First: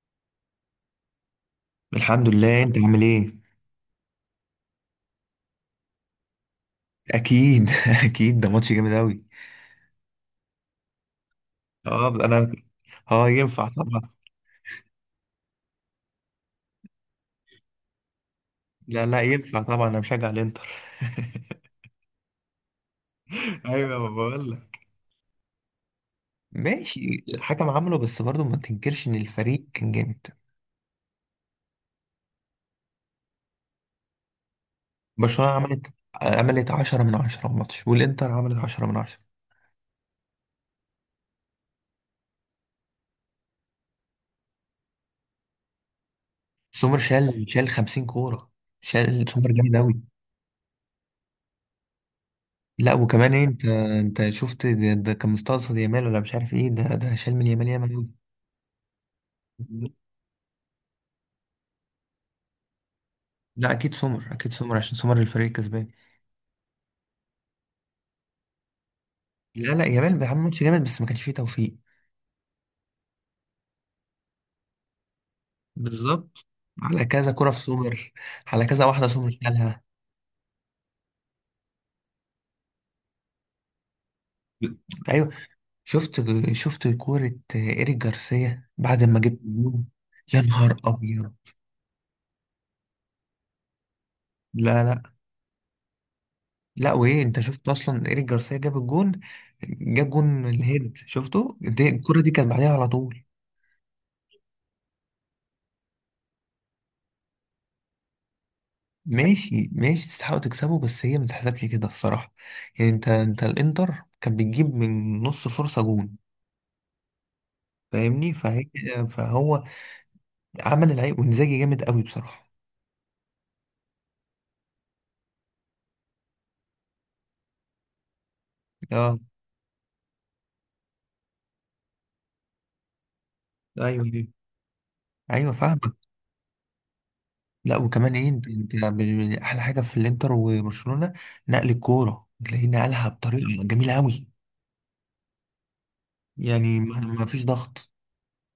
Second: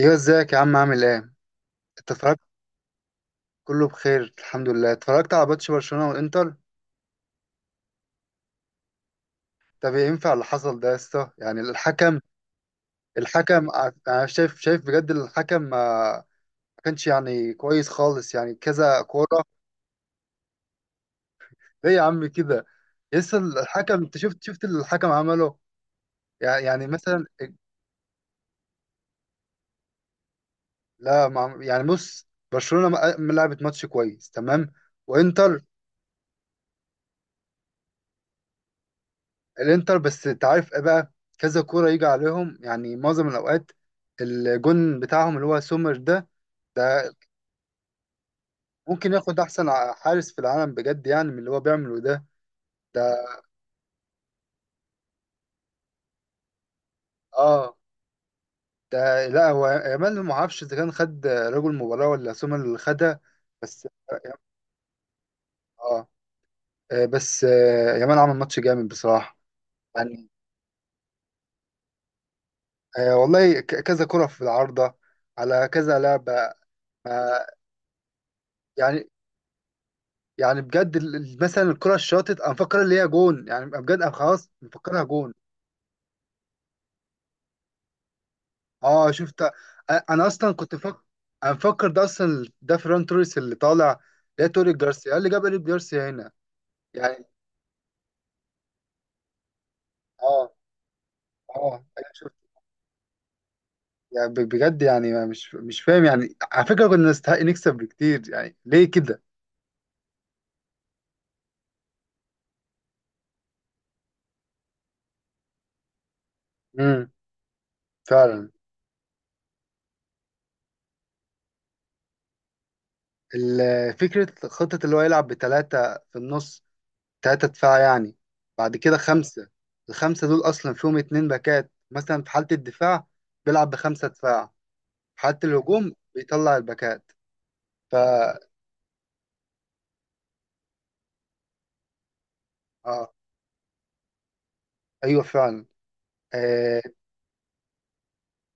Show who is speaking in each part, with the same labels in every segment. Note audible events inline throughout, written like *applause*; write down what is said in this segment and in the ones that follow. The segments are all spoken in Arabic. Speaker 1: ايوه، ازيك يا عم؟ عامل ايه؟
Speaker 2: الحمد
Speaker 1: اتفرجت.
Speaker 2: لله، انت عامل ايه؟
Speaker 1: كله بخير الحمد لله. اتفرجت على ماتش برشلونة والانتر.
Speaker 2: اكيد *laughs* اكيد ده ماتش جامد اوي.
Speaker 1: طب إيه ينفع اللي حصل ده يا اسطى؟ يعني
Speaker 2: اه،
Speaker 1: الحكم.
Speaker 2: انا. اه، ينفع
Speaker 1: الحكم
Speaker 2: طبعا.
Speaker 1: انا شايف بجد الحكم ما كانش يعني كويس خالص، يعني كذا
Speaker 2: لا لا،
Speaker 1: كورة.
Speaker 2: ينفع طبعا، انا مشجع الانتر.
Speaker 1: ايه يا عم كده؟ لسه
Speaker 2: *laughs*
Speaker 1: الحكم،
Speaker 2: ايوه، ما
Speaker 1: انت شفت
Speaker 2: بقول
Speaker 1: شفت اللي
Speaker 2: لك.
Speaker 1: الحكم عمله. يعني
Speaker 2: ماشي.
Speaker 1: مثلا.
Speaker 2: الحكم عمله، بس برضه ما تنكرش ان الفريق كان جامد.
Speaker 1: لا ما عم- يعني بص، برشلونة ما لعبت ماتش كويس تمام،
Speaker 2: برشلونة
Speaker 1: وانتر.
Speaker 2: عملت 10 من 10 الماتش، والانتر عملت 10 من 10.
Speaker 1: الانتر، بس انت عارف ايه بقى؟ كذا كوره يجي عليهم يعني معظم الاوقات. الجون بتاعهم اللي هو سومر ده.
Speaker 2: سومر
Speaker 1: ده
Speaker 2: شال 50 كورة.
Speaker 1: ممكن
Speaker 2: شال
Speaker 1: ياخد
Speaker 2: سومر
Speaker 1: احسن
Speaker 2: جامد اوي.
Speaker 1: حارس في العالم بجد، يعني من اللي هو بيعمله ده.
Speaker 2: لا،
Speaker 1: ده
Speaker 2: وكمان إيه، انت. انت شفت ده كان مستقصد يامال ولا مش عارف ايه، ده شال من يامال
Speaker 1: اه
Speaker 2: يامال.
Speaker 1: ده، لا هو
Speaker 2: اوي.
Speaker 1: يامال ما اعرفش اذا كان خد رجل المباراه ولا سومر اللي خدها.
Speaker 2: لا،
Speaker 1: بس
Speaker 2: اكيد سمر، اكيد سمر، عشان سمر الفريق الكسبان.
Speaker 1: اه. آه، بس آه، يامال عمل ماتش جامد بصراحه.
Speaker 2: لا لا، جمال
Speaker 1: يعني
Speaker 2: بيعمل ماتش جامد بس ما كانش فيه توفيق.
Speaker 1: آه، والله كذا كره في العارضه، على كذا لعبه.
Speaker 2: بالظبط. على كذا
Speaker 1: آه.
Speaker 2: كرة في سمر. على كذا
Speaker 1: يعني
Speaker 2: واحدة سمر شالها.
Speaker 1: يعني بجد، مثلا الكرة الشاطت انا مفكر اللي هي جون، يعني بجد انا خلاص مفكرها
Speaker 2: ايوه،
Speaker 1: جون.
Speaker 2: شفت شفت كورة ايريك جارسيا بعد
Speaker 1: اه
Speaker 2: ما جبت
Speaker 1: شفت.
Speaker 2: الجون.
Speaker 1: انا
Speaker 2: يا
Speaker 1: اصلا كنت
Speaker 2: نهار
Speaker 1: فاكر.
Speaker 2: ابيض.
Speaker 1: انا مفكر ده اصلا ده فيران توريس اللي طالع. ده توريس،
Speaker 2: لا
Speaker 1: جارسيا،
Speaker 2: لا
Speaker 1: إيه اللي جاب ايريك جارسيا هنا؟
Speaker 2: لا، وايه،
Speaker 1: يعني
Speaker 2: انت شفت اصلا ايريك جارسيا جاب الجون. جاب جون
Speaker 1: اه.
Speaker 2: الهيد، شفته
Speaker 1: اه
Speaker 2: دي
Speaker 1: انا
Speaker 2: الكرة دي
Speaker 1: شفت.
Speaker 2: كانت بعديها على طول.
Speaker 1: يعني بجد يعني أنا مش فاهم، يعني على فكرة كنا نستحق نكسب بكتير، يعني ليه كده؟
Speaker 2: ماشي ماشي، تستحقوا تكسبوا بس هي ما تتحسبش كده الصراحة. يعني انت، انت الانتر كان بيجيب من نص فرصة جون.
Speaker 1: امم
Speaker 2: فاهمني
Speaker 1: فعلا.
Speaker 2: فهي. فهو عمل العيب وانزاجي جامد قوي بصراحة.
Speaker 1: فكرة خطة اللي هو يلعب بثلاثة في النص، تلاتة دفاع يعني. بعد كده
Speaker 2: اه.
Speaker 1: خمسة. الخمسة دول أصلا فيهم اتنين باكات مثلا. في حالة الدفاع بيلعب
Speaker 2: ايوه
Speaker 1: بخمسة
Speaker 2: ايوه
Speaker 1: دفاع، في حالة
Speaker 2: ايوه،
Speaker 1: الهجوم
Speaker 2: فاهمك.
Speaker 1: بيطلع الباكات.
Speaker 2: لا، وكمان ايه،
Speaker 1: فا
Speaker 2: احلى حاجة في الانتر وبرشلونة، نقل الكورة تلاقيه نقلها
Speaker 1: آه،
Speaker 2: بطريقة جميلة قوي.
Speaker 1: أيوة فعلا.
Speaker 2: يعني
Speaker 1: آه.
Speaker 2: ما فيش ضغط.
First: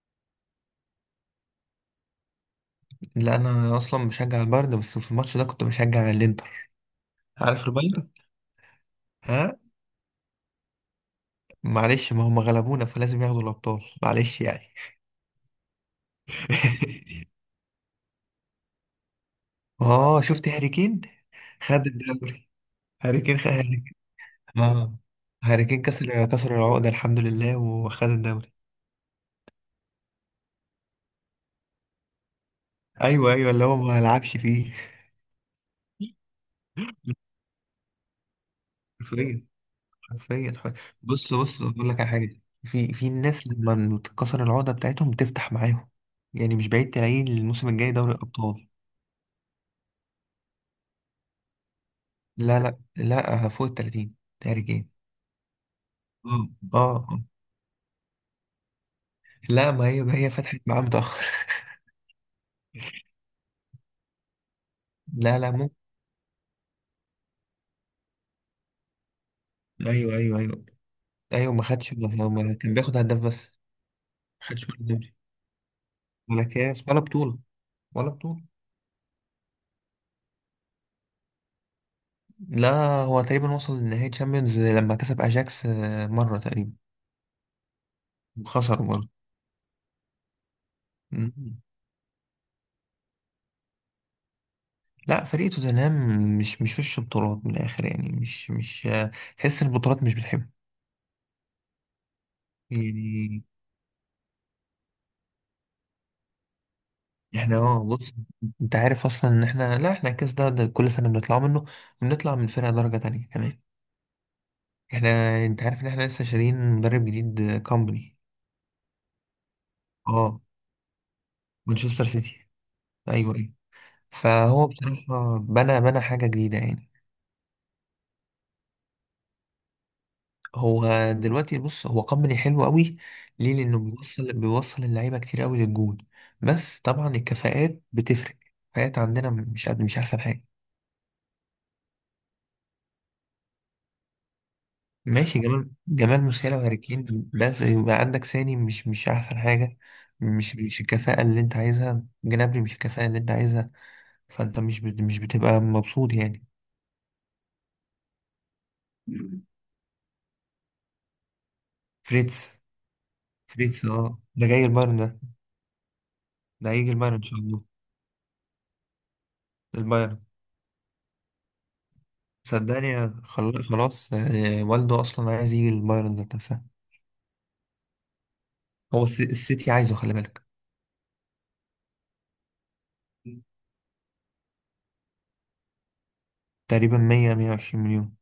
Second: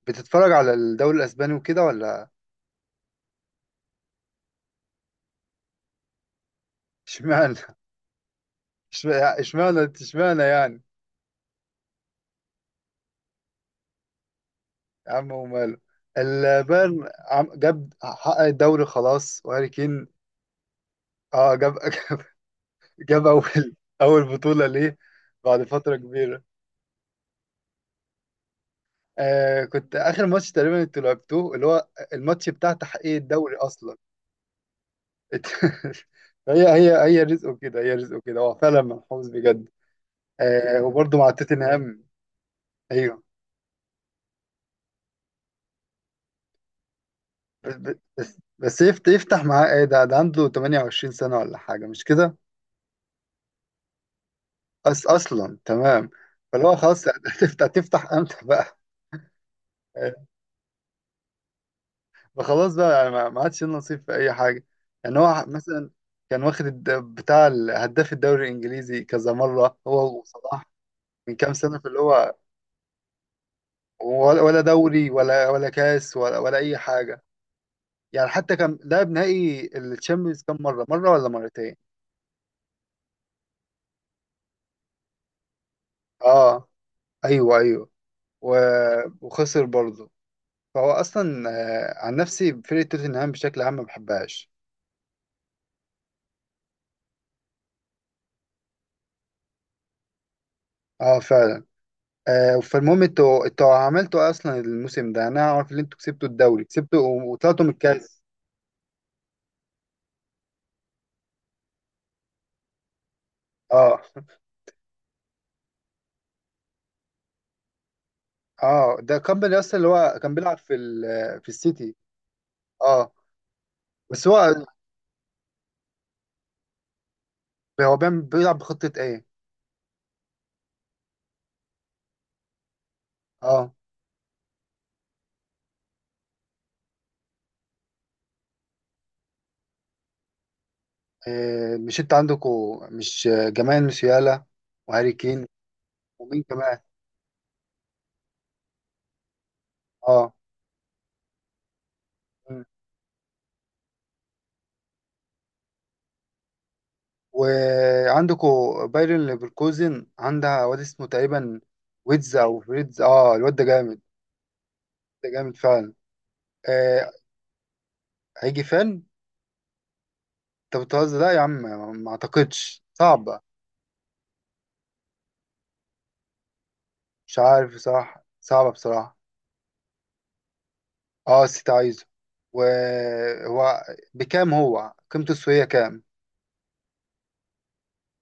Speaker 1: بتتفرج على الدوري الأسباني وكده ولا؟
Speaker 2: لا، انا اصلا بشجع البايرن، بس في الماتش ده كنت بشجع الانتر.
Speaker 1: اشمعنى؟
Speaker 2: عارف
Speaker 1: *laughs*
Speaker 2: البايرن. ها.
Speaker 1: اشمعنى يعني؟
Speaker 2: معلش، ما هم غلبونا فلازم ياخدوا الأبطال، معلش يعني.
Speaker 1: يا عم وماله، البايرن
Speaker 2: *laughs*
Speaker 1: جاب، حقق الدوري خلاص، وهاري كين.
Speaker 2: اه، شفت هاري كين.
Speaker 1: اه جاب
Speaker 2: خد
Speaker 1: *laughs*
Speaker 2: الدوري. هاري
Speaker 1: جاب
Speaker 2: كين خد هاري
Speaker 1: أول،
Speaker 2: كين.
Speaker 1: أول بطولة
Speaker 2: اه،
Speaker 1: ليه بعد
Speaker 2: هاري كين
Speaker 1: فترة
Speaker 2: كسر
Speaker 1: كبيرة.
Speaker 2: كسر العقدة الحمد لله وخد الدوري.
Speaker 1: آه، كنت اخر ماتش تقريبا انتوا لعبتوه اللي هو الماتش بتاع تحقيق
Speaker 2: ايوه ايوه،
Speaker 1: الدوري
Speaker 2: اللي هو
Speaker 1: اصلا.
Speaker 2: ما لعبش فيه.
Speaker 1: *laughs* هي رزقه كده، هي رزقه كده، هو فعلا منحوس
Speaker 2: حرفيا.
Speaker 1: بجد.
Speaker 2: حرفيا.
Speaker 1: آه، وبرضه مع
Speaker 2: بص بص، اقول لك
Speaker 1: توتنهام.
Speaker 2: على حاجة في
Speaker 1: ايوه.
Speaker 2: الناس، لما تتكسر العقدة بتاعتهم بتفتح معاهم. يعني مش بعيد تلاقيه الموسم
Speaker 1: بس
Speaker 2: الجاي دوري الأبطال.
Speaker 1: بس يفتح معاه ايه؟ ده ده عنده 28 سنه ولا حاجه مش كده؟
Speaker 2: لا لا لا، فوق ال 30 هاري كين.
Speaker 1: أس اصلا تمام.
Speaker 2: اه.
Speaker 1: فاللي هو
Speaker 2: اه.
Speaker 1: خلاص، هتفتح تفتح امتى بقى؟ *laughs*
Speaker 2: لا، ما هي
Speaker 1: آه،
Speaker 2: ما هي فتحت معاه متأخر.
Speaker 1: فخلاص بقى، يعني ما عادش ليه نصيب في اي حاجه. يعني
Speaker 2: *laughs* لا
Speaker 1: هو
Speaker 2: لا، ممكن.
Speaker 1: مثلا كان واخد هداف الدوري الانجليزي كذا مره،
Speaker 2: ايوه
Speaker 1: هو
Speaker 2: ايوه ايوه
Speaker 1: وصلاح، من كام
Speaker 2: ايوه، ما
Speaker 1: سنة، في
Speaker 2: خدش
Speaker 1: اللي هو.
Speaker 2: كان بياخد هداف بس.
Speaker 1: ولا
Speaker 2: ما
Speaker 1: ولا
Speaker 2: خدش ولا
Speaker 1: دوري
Speaker 2: دوري
Speaker 1: ولا ولا كاس ولا
Speaker 2: ولا
Speaker 1: أي
Speaker 2: كاس ولا
Speaker 1: حاجة.
Speaker 2: بطولة. ولا
Speaker 1: يعني
Speaker 2: بطولة.
Speaker 1: حتى كان لعب نهائي الشامبيونز كام مرة؟ مرة ولا مرتين؟
Speaker 2: لا، هو تقريبا وصل لنهائي تشامبيونز لما كسب اجاكس، مرة
Speaker 1: اه
Speaker 2: تقريبا.
Speaker 1: ايوه ايوه. و...
Speaker 2: وخسر برضه.
Speaker 1: وخسر برضه. فهو اصلا
Speaker 2: مم.
Speaker 1: آه، عن نفسي فرقة توتنهام بشكل عام ما بحبهاش.
Speaker 2: لا، فريق توتنهام مش وش بطولات من الاخر، يعني مش. تحس إن البطولات مش بتحبه.
Speaker 1: اه فعلا. آه، فالمهم
Speaker 2: يعني
Speaker 1: انتوا، انتوا عملتوا إيه اصلا الموسم ده؟ انا عارف ان انتوا كسبتوا الدوري، كسبتوا
Speaker 2: احنا،
Speaker 1: وطلعتوا من
Speaker 2: بص،
Speaker 1: الكاس.
Speaker 2: انت عارف اصلا ان احنا، لا، احنا الكاس ده كل سنة بنطلع منه، بنطلع من فرقة درجة تانية كمان.
Speaker 1: اه *laughs*
Speaker 2: احنا، انت عارف ان احنا لسه شارين مدرب جديد كومباني.
Speaker 1: اه، ده كامباني اصلا اللي هو كان
Speaker 2: اه.
Speaker 1: بيلعب في في السيتي.
Speaker 2: مانشستر سيتي.
Speaker 1: اه
Speaker 2: ايوه ايوه.
Speaker 1: بس هو،
Speaker 2: فهو بصراحة بنى حاجة جديدة يعني.
Speaker 1: هو بيلعب بخطة ايه؟
Speaker 2: هو دلوقتي بص، هو كومباني حلو قوي، ليه؟
Speaker 1: اه
Speaker 2: لانه بيوصل اللعيبة كتير قوي للجون. بس طبعا الكفاءات بتفرق. الكفاءات عندنا مش احسن حاجة.
Speaker 1: آه، مش انت عندكوا، مش آه، جمال مسيالا وهاري
Speaker 2: ماشي،
Speaker 1: كين؟
Speaker 2: جمال
Speaker 1: ومين
Speaker 2: موسيالا وهاري
Speaker 1: كمان؟
Speaker 2: كين، بس يبقى عندك ساني مش احسن حاجة.
Speaker 1: اه.
Speaker 2: مش الكفاءة اللي انت عايزها، جنابري
Speaker 1: مم.
Speaker 2: مش الكفاءة اللي انت عايزها. فانت مش بتبقى مبسوط يعني.
Speaker 1: وعندكوا بايرن ليفركوزن عندها واد اسمه تقريبا ويتز
Speaker 2: فريتز.
Speaker 1: او فريدز، اه الواد ده
Speaker 2: فريتز،
Speaker 1: جامد.
Speaker 2: ده جاي البايرن ده.
Speaker 1: ده جامد فعلا.
Speaker 2: ده هيجي
Speaker 1: آه،
Speaker 2: البايرن ان شاء الله.
Speaker 1: هيجي فين؟
Speaker 2: البايرن.
Speaker 1: انت بتهزر، لا يا عم، ما اعتقدش،
Speaker 2: صدقني،
Speaker 1: صعبة.
Speaker 2: خلاص، والده اصلا عايز يجي البايرن ذات نفسها.
Speaker 1: مش عارف بصراحة، صعبة
Speaker 2: هو
Speaker 1: بصراحة.
Speaker 2: السيتي عايزه، خلي بالك.
Speaker 1: اه السيتي عايزه. وهو بكام هو؟ قيمته السوقية كام؟
Speaker 2: تقريبا 100 120 مليون.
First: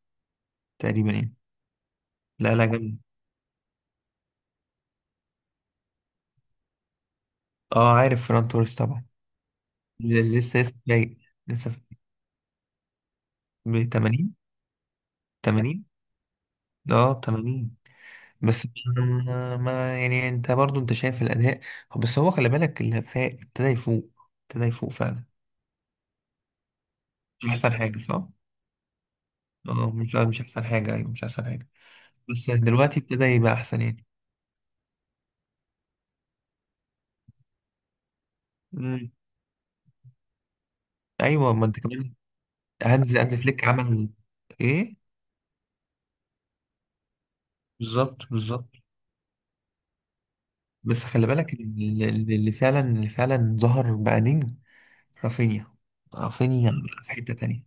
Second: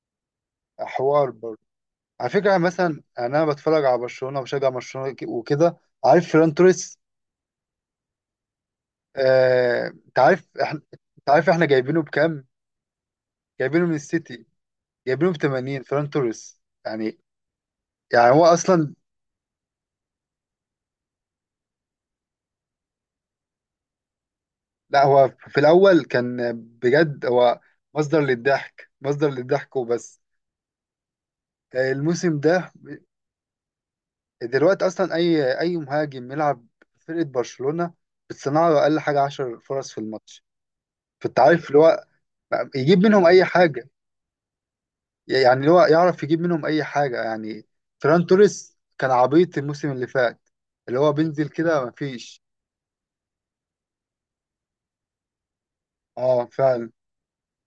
Speaker 2: تقريبا
Speaker 1: حوار
Speaker 2: يعني.
Speaker 1: برضه. على فكرة
Speaker 2: لا
Speaker 1: يعني
Speaker 2: لا، جامد.
Speaker 1: مثلا يعني أنا بتفرج على برشلونة وبشجع برشلونة، وكده. عارف فران توريس.
Speaker 2: اه، عارف فران توريس طبعا.
Speaker 1: آه، أنت عارف
Speaker 2: لسه
Speaker 1: إحنا،
Speaker 2: جاي.
Speaker 1: أنت عارف إحنا
Speaker 2: لسه في.
Speaker 1: جايبينه بكام؟
Speaker 2: ب
Speaker 1: جايبينه من
Speaker 2: 80
Speaker 1: السيتي، جايبينه ب 80،
Speaker 2: 80،
Speaker 1: فران توريس.
Speaker 2: اه
Speaker 1: يعني
Speaker 2: 80.
Speaker 1: يعني هو
Speaker 2: بس
Speaker 1: أصلا،
Speaker 2: يعني انت برضو انت شايف الاداء. بس هو خلي بالك، اللي ابتدى يفوق، ابتدى يفوق
Speaker 1: لا
Speaker 2: فعلا.
Speaker 1: هو في الأول كان بجد،
Speaker 2: مش
Speaker 1: هو
Speaker 2: احسن حاجه
Speaker 1: مصدر
Speaker 2: صح؟
Speaker 1: للضحك، مصدر للضحك
Speaker 2: اه، مش
Speaker 1: وبس.
Speaker 2: لا، مش احسن حاجه، ايوه مش احسن حاجه.
Speaker 1: آه، الموسم
Speaker 2: بس
Speaker 1: ده،
Speaker 2: دلوقتي ابتدى يبقى احسن يعني.
Speaker 1: دلوقتي أصلا أي أي مهاجم يلعب في فرقة برشلونة بتصنع له أقل
Speaker 2: مم.
Speaker 1: حاجة 10 فرص في الماتش. فأنت
Speaker 2: ايوه، ما
Speaker 1: عارف اللي
Speaker 2: انت
Speaker 1: هو
Speaker 2: كمان.
Speaker 1: يجيب
Speaker 2: هانز
Speaker 1: منهم
Speaker 2: هانز
Speaker 1: أي
Speaker 2: فليك
Speaker 1: حاجة.
Speaker 2: عمل ايه؟
Speaker 1: يعني هو يعرف يجيب منهم اي حاجه يعني. فران
Speaker 2: بالظبط بالظبط.
Speaker 1: توريس كان عبيط الموسم اللي فات، اللي
Speaker 2: بس
Speaker 1: هو
Speaker 2: خلي
Speaker 1: بينزل
Speaker 2: بالك
Speaker 1: كده
Speaker 2: اللي, اللي
Speaker 1: مفيش.
Speaker 2: اللي فعلا اللي فعلا ظهر بقى نجم. رافينيا.
Speaker 1: اه
Speaker 2: رافينيا
Speaker 1: فعلا.
Speaker 2: بقى في حته تانيه.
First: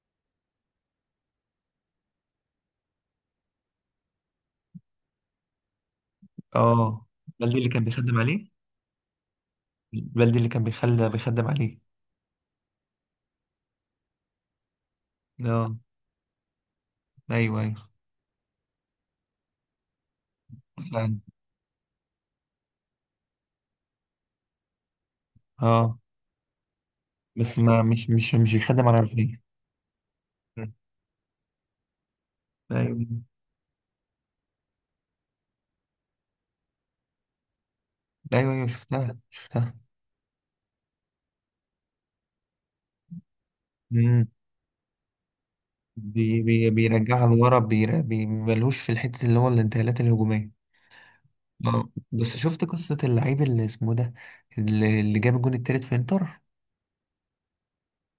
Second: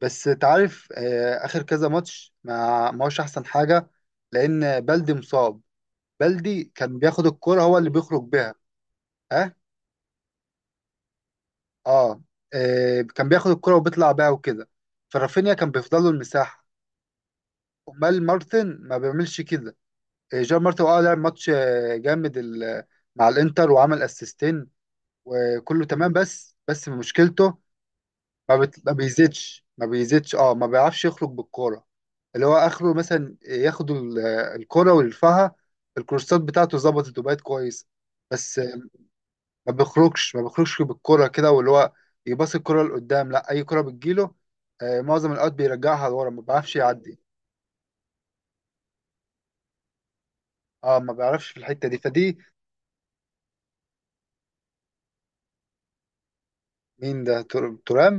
Speaker 1: بس تعرف آه، اخر كذا ماتش ما ما هوش احسن حاجه، لان بلدي مصاب. بلدي كان
Speaker 2: اه.
Speaker 1: بياخد
Speaker 2: بلدي
Speaker 1: الكرة،
Speaker 2: اللي
Speaker 1: هو
Speaker 2: كان
Speaker 1: اللي
Speaker 2: بيخدم
Speaker 1: بيخرج
Speaker 2: عليه.
Speaker 1: بيها. اه
Speaker 2: بلدي اللي كان بيخلى بيخدم عليه.
Speaker 1: اه. آه، كان بياخد الكرة وبيطلع بيها وكده، فرافينيا كان
Speaker 2: اه.
Speaker 1: بيفضل له المساحه.
Speaker 2: ايوه ايوه،
Speaker 1: امال مارتن ما بيعملش كده. آه، جيرار مارتن اه لعب
Speaker 2: فعلا.
Speaker 1: ماتش آه، جامد مع الانتر، وعمل اسيستين وكله
Speaker 2: اه،
Speaker 1: تمام، بس بس مشكلته،
Speaker 2: بس ما مش مش مش بيخدم
Speaker 1: ما
Speaker 2: على الخير.
Speaker 1: بيزيدش ما بيزيدش اه، ما بيعرفش يخرج بالكوره. اللي هو اخره
Speaker 2: ايوه
Speaker 1: مثلا ياخد الكوره ويرفعها. الكورسات بتاعته ظبطت وبقت كويس.
Speaker 2: ايوه
Speaker 1: بس
Speaker 2: ايوه،
Speaker 1: آه،
Speaker 2: شفتها
Speaker 1: ما
Speaker 2: شفتها.
Speaker 1: بيخرجش ما بيخرجش بالكوره كده. واللي هو يباص الكوره لقدام، لا اي كوره
Speaker 2: امم.
Speaker 1: بتجيله آه، معظم الاوقات بيرجعها لورا، ما
Speaker 2: بي بي
Speaker 1: بيعرفش يعدي.
Speaker 2: بيرجعها لورا، بي ملهوش في الحته، اللي هو الانتقالات الهجوميه.
Speaker 1: اه ما بيعرفش في الحته
Speaker 2: اه،
Speaker 1: دي
Speaker 2: بس
Speaker 1: فدي.
Speaker 2: شفت قصه اللعيب اللي اسمه ده، اللي جاب الجون التالت في انتر.
Speaker 1: مين ده؟ ترام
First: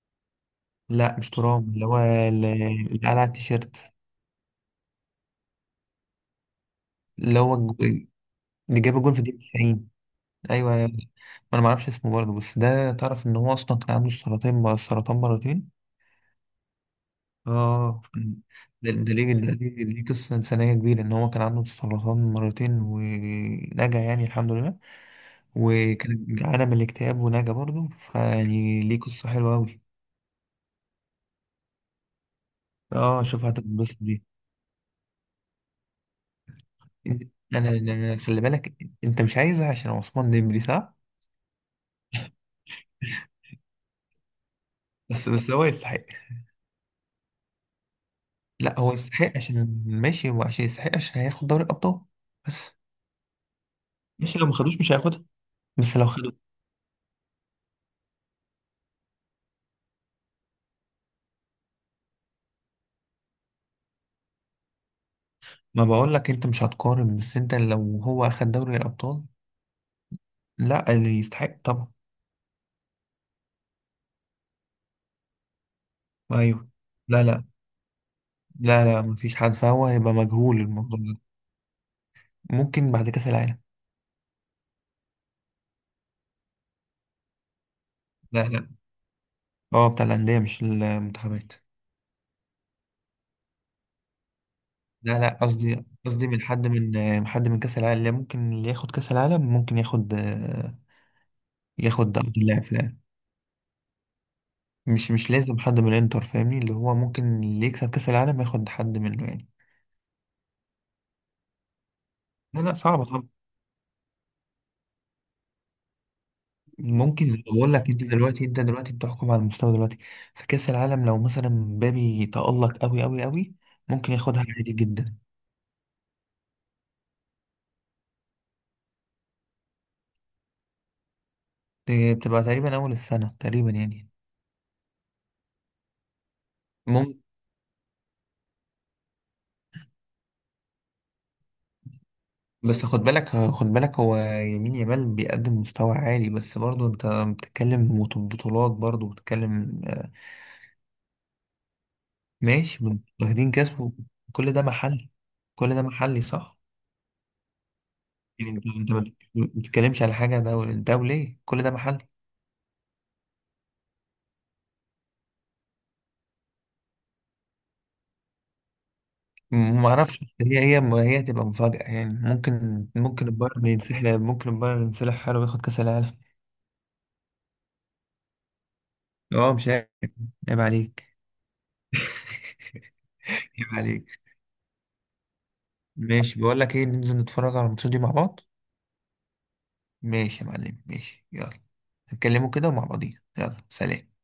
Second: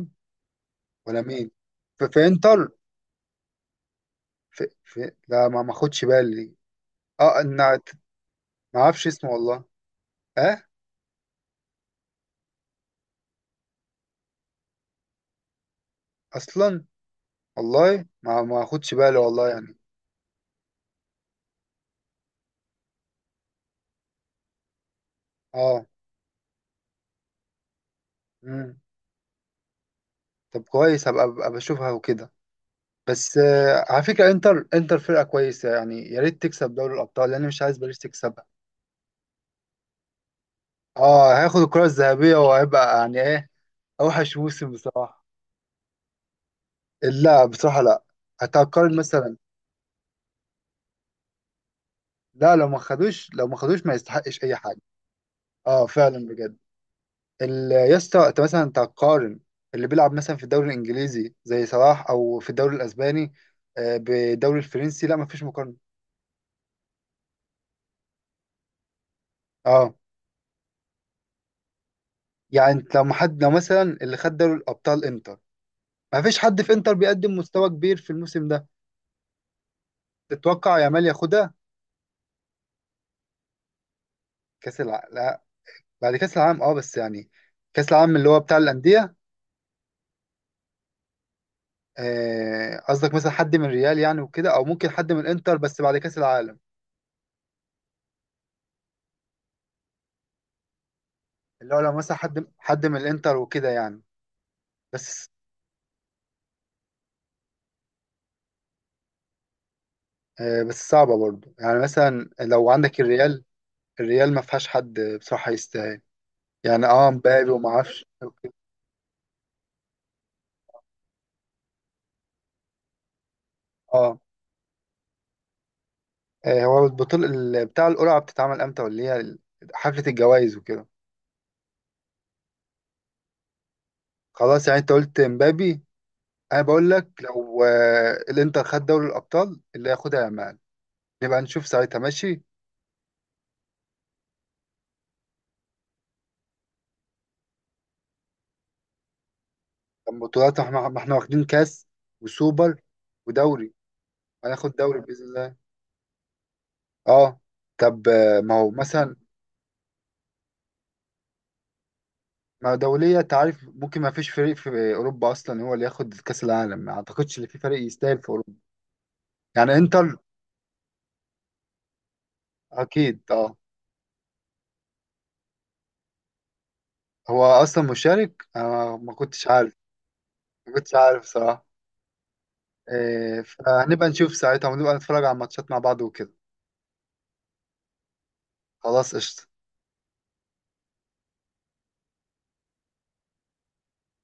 Speaker 2: لا
Speaker 1: ولا
Speaker 2: مش
Speaker 1: مين؟
Speaker 2: ترام، اللي هو
Speaker 1: في، في
Speaker 2: اللي
Speaker 1: انتر؟
Speaker 2: اللي قال على التيشيرت.
Speaker 1: لا ما ما خدش بالي. اه
Speaker 2: اللي هو
Speaker 1: ان، ما
Speaker 2: اللي جاب
Speaker 1: اعرفش
Speaker 2: الجون في
Speaker 1: اسمه
Speaker 2: الدقيقه
Speaker 1: والله.
Speaker 2: 90.
Speaker 1: اه
Speaker 2: ايوه ايوه. انا ما اعرفش اسمه برضه، بس ده تعرف ان هو اصلا كان عنده سرطان سرطان مرتين.
Speaker 1: اصلا.
Speaker 2: اه.
Speaker 1: والله ما ما
Speaker 2: ده
Speaker 1: اخدش
Speaker 2: ده
Speaker 1: بالي
Speaker 2: ليه
Speaker 1: والله
Speaker 2: ده
Speaker 1: يعني.
Speaker 2: ليه ليه قصة إنسانية كبيرة، إن هو كان عنده سرطان مرتين ونجا يعني الحمد لله.
Speaker 1: اه.
Speaker 2: وكان جعانة من الاكتئاب ونجا برضه،
Speaker 1: امم.
Speaker 2: فيعني ليه قصة حلوة أوي.
Speaker 1: طب كويس، هبقى أبقى بشوفها وكده.
Speaker 2: اه،
Speaker 1: بس
Speaker 2: شوف
Speaker 1: آه
Speaker 2: هتتبسط
Speaker 1: على
Speaker 2: دي.
Speaker 1: فكره، انتر، انتر فرقه كويسه، يعني يا ريت تكسب دوري
Speaker 2: أنت-
Speaker 1: الابطال، لان مش
Speaker 2: أنا
Speaker 1: عايز باريس
Speaker 2: أنا خلي
Speaker 1: تكسبها.
Speaker 2: بالك، أنت مش عايزها عشان عثمان ديمبلي صح؟
Speaker 1: اه هياخد الكره الذهبيه وهيبقى يعني ايه، اوحش موسم بصراحه.
Speaker 2: بس هو يستحق.
Speaker 1: لا بصراحه لا.
Speaker 2: لا، هو
Speaker 1: هتقارن
Speaker 2: يستحق
Speaker 1: مثلا؟
Speaker 2: عشان ماشي، وعشان يستحق عشان هياخد دوري الأبطال.
Speaker 1: لا، لو
Speaker 2: بس
Speaker 1: ما خدوش، لو ما خدوش ما
Speaker 2: ماشي،
Speaker 1: يستحقش
Speaker 2: لو ما
Speaker 1: اي
Speaker 2: خدوش
Speaker 1: حاجه.
Speaker 2: مش هياخدها.
Speaker 1: اه
Speaker 2: بس لو
Speaker 1: فعلا
Speaker 2: خدوا،
Speaker 1: بجد. يا اسطى انت مثلا تقارن اللي بيلعب مثلا في الدوري الانجليزي زي صلاح او في الدوري الاسباني، آه، بالدوري الفرنسي؟ لا مفيش مقارنه.
Speaker 2: ما بقول لك انت مش هتقارن، بس انت لو هو اخد دوري الابطال.
Speaker 1: اه
Speaker 2: لا، اللي يستحق طبعا.
Speaker 1: يعني انت لو حد، لو مثلا اللي خد دوري الابطال انتر، مفيش حد
Speaker 2: ايوه.
Speaker 1: في انتر
Speaker 2: لا
Speaker 1: بيقدم
Speaker 2: لا.
Speaker 1: مستوى كبير في الموسم ده.
Speaker 2: لا لا، مفيش حد، فهو هيبقى مجهول
Speaker 1: تتوقع
Speaker 2: الموضوع
Speaker 1: يامال
Speaker 2: ده.
Speaker 1: ياخدها؟
Speaker 2: ممكن بعد كأس العالم.
Speaker 1: كاس العالم، لا، بعد كاس العالم اه بس يعني كاس العالم اللي هو
Speaker 2: لا
Speaker 1: بتاع
Speaker 2: لا.
Speaker 1: الانديه.
Speaker 2: اه، بتاع الأندية مش المنتخبات.
Speaker 1: آه، قصدك مثلا حد من ريال يعني وكده، او ممكن حد من
Speaker 2: لا لا،
Speaker 1: الانتر بس
Speaker 2: قصدي
Speaker 1: بعد كاس
Speaker 2: قصدي من
Speaker 1: العالم؟
Speaker 2: حد من حد من كأس العالم. لا، ممكن اللي ياخد كأس العالم ممكن ياخد،
Speaker 1: اللي هو لو مثلا
Speaker 2: ياخد أفضل
Speaker 1: حد
Speaker 2: لاعب في
Speaker 1: حد من
Speaker 2: العالم.
Speaker 1: الانتر وكده يعني.
Speaker 2: مش
Speaker 1: بس
Speaker 2: مش لازم حد من الانتر فاهمني، اللي هو ممكن اللي يكسب كأس العالم ياخد حد منه يعني.
Speaker 1: آه، بس صعبة برضو، يعني مثلا
Speaker 2: لا
Speaker 1: لو
Speaker 2: لا،
Speaker 1: عندك
Speaker 2: صعبة.
Speaker 1: الريال، الريال ما فيهاش حد بصراحة يستاهل. يعني اه
Speaker 2: ممكن،
Speaker 1: مبابي وما
Speaker 2: بقول لك، انت
Speaker 1: اعرفش.
Speaker 2: دلوقتي انت دلوقتي بتحكم على المستوى دلوقتي. في كأس العالم، لو مثلا مبابي تألق قوي قوي قوي، ممكن
Speaker 1: اه.
Speaker 2: ياخدها عادي جدا.
Speaker 1: آه، هو البطولة بتاع القرعة بتتعمل امتى؟ ولا هي حفلة الجوائز وكده؟
Speaker 2: دي بتبقى تقريبا اول السنة تقريبا يعني.
Speaker 1: خلاص يعني انت قلت مبابي، انا بقول لك
Speaker 2: ممكن.
Speaker 1: لو آه، الانتر خد دوري الابطال، اللي هياخدها يامال. نبقى نشوف ساعتها، ماشي.
Speaker 2: بس خد بالك خد بالك، هو يمين يامال بيقدم مستوى عالي، بس برضه انت بتتكلم بطولات، برضه بتتكلم.
Speaker 1: طب بطولات، احنا ما احنا واخدين كاس
Speaker 2: ماشي.
Speaker 1: وسوبر
Speaker 2: واخدين كاس
Speaker 1: ودوري.
Speaker 2: كل ده
Speaker 1: هناخد دوري
Speaker 2: محلي.
Speaker 1: باذن الله.
Speaker 2: كل ده محلي صح.
Speaker 1: اه طب آه،
Speaker 2: يعني
Speaker 1: ما
Speaker 2: انت
Speaker 1: هو
Speaker 2: انت
Speaker 1: مثلا،
Speaker 2: ما بتتكلمش على حاجة دولية، كل ده محلي.
Speaker 1: ما دولية؟ انت عارف ممكن ما فيش فريق في أوروبا أصلا هو اللي ياخد كأس العالم، ما أعتقدش إن في فريق يستاهل في أوروبا. يعني
Speaker 2: ما
Speaker 1: إنتر،
Speaker 2: اعرفش، هي هتبقى مفاجأة، يعني ممكن
Speaker 1: أكيد
Speaker 2: ممكن
Speaker 1: أه.
Speaker 2: البايرن ينسحب ممكن البايرن ينسحب حاله وياخد كأس العالم.
Speaker 1: هو أصلا مشارك، أنا ما كنتش
Speaker 2: اه، مش
Speaker 1: عارف.
Speaker 2: عيب. عيب
Speaker 1: ما كنتش
Speaker 2: عليك.
Speaker 1: عارف صراحة. إيه،
Speaker 2: عيب
Speaker 1: فهنبقى
Speaker 2: عليك.
Speaker 1: نشوف ساعتها، ونبقى نتفرج على الماتشات مع بعض وكده.
Speaker 2: ماشي، بقول لك ايه، ننزل نتفرج على الماتشات دي مع بعض.
Speaker 1: خلاص قشطة.
Speaker 2: ماشي يا معلم، ماشي، يلا. نتكلموا كده ومع بعضين، يلا سلام.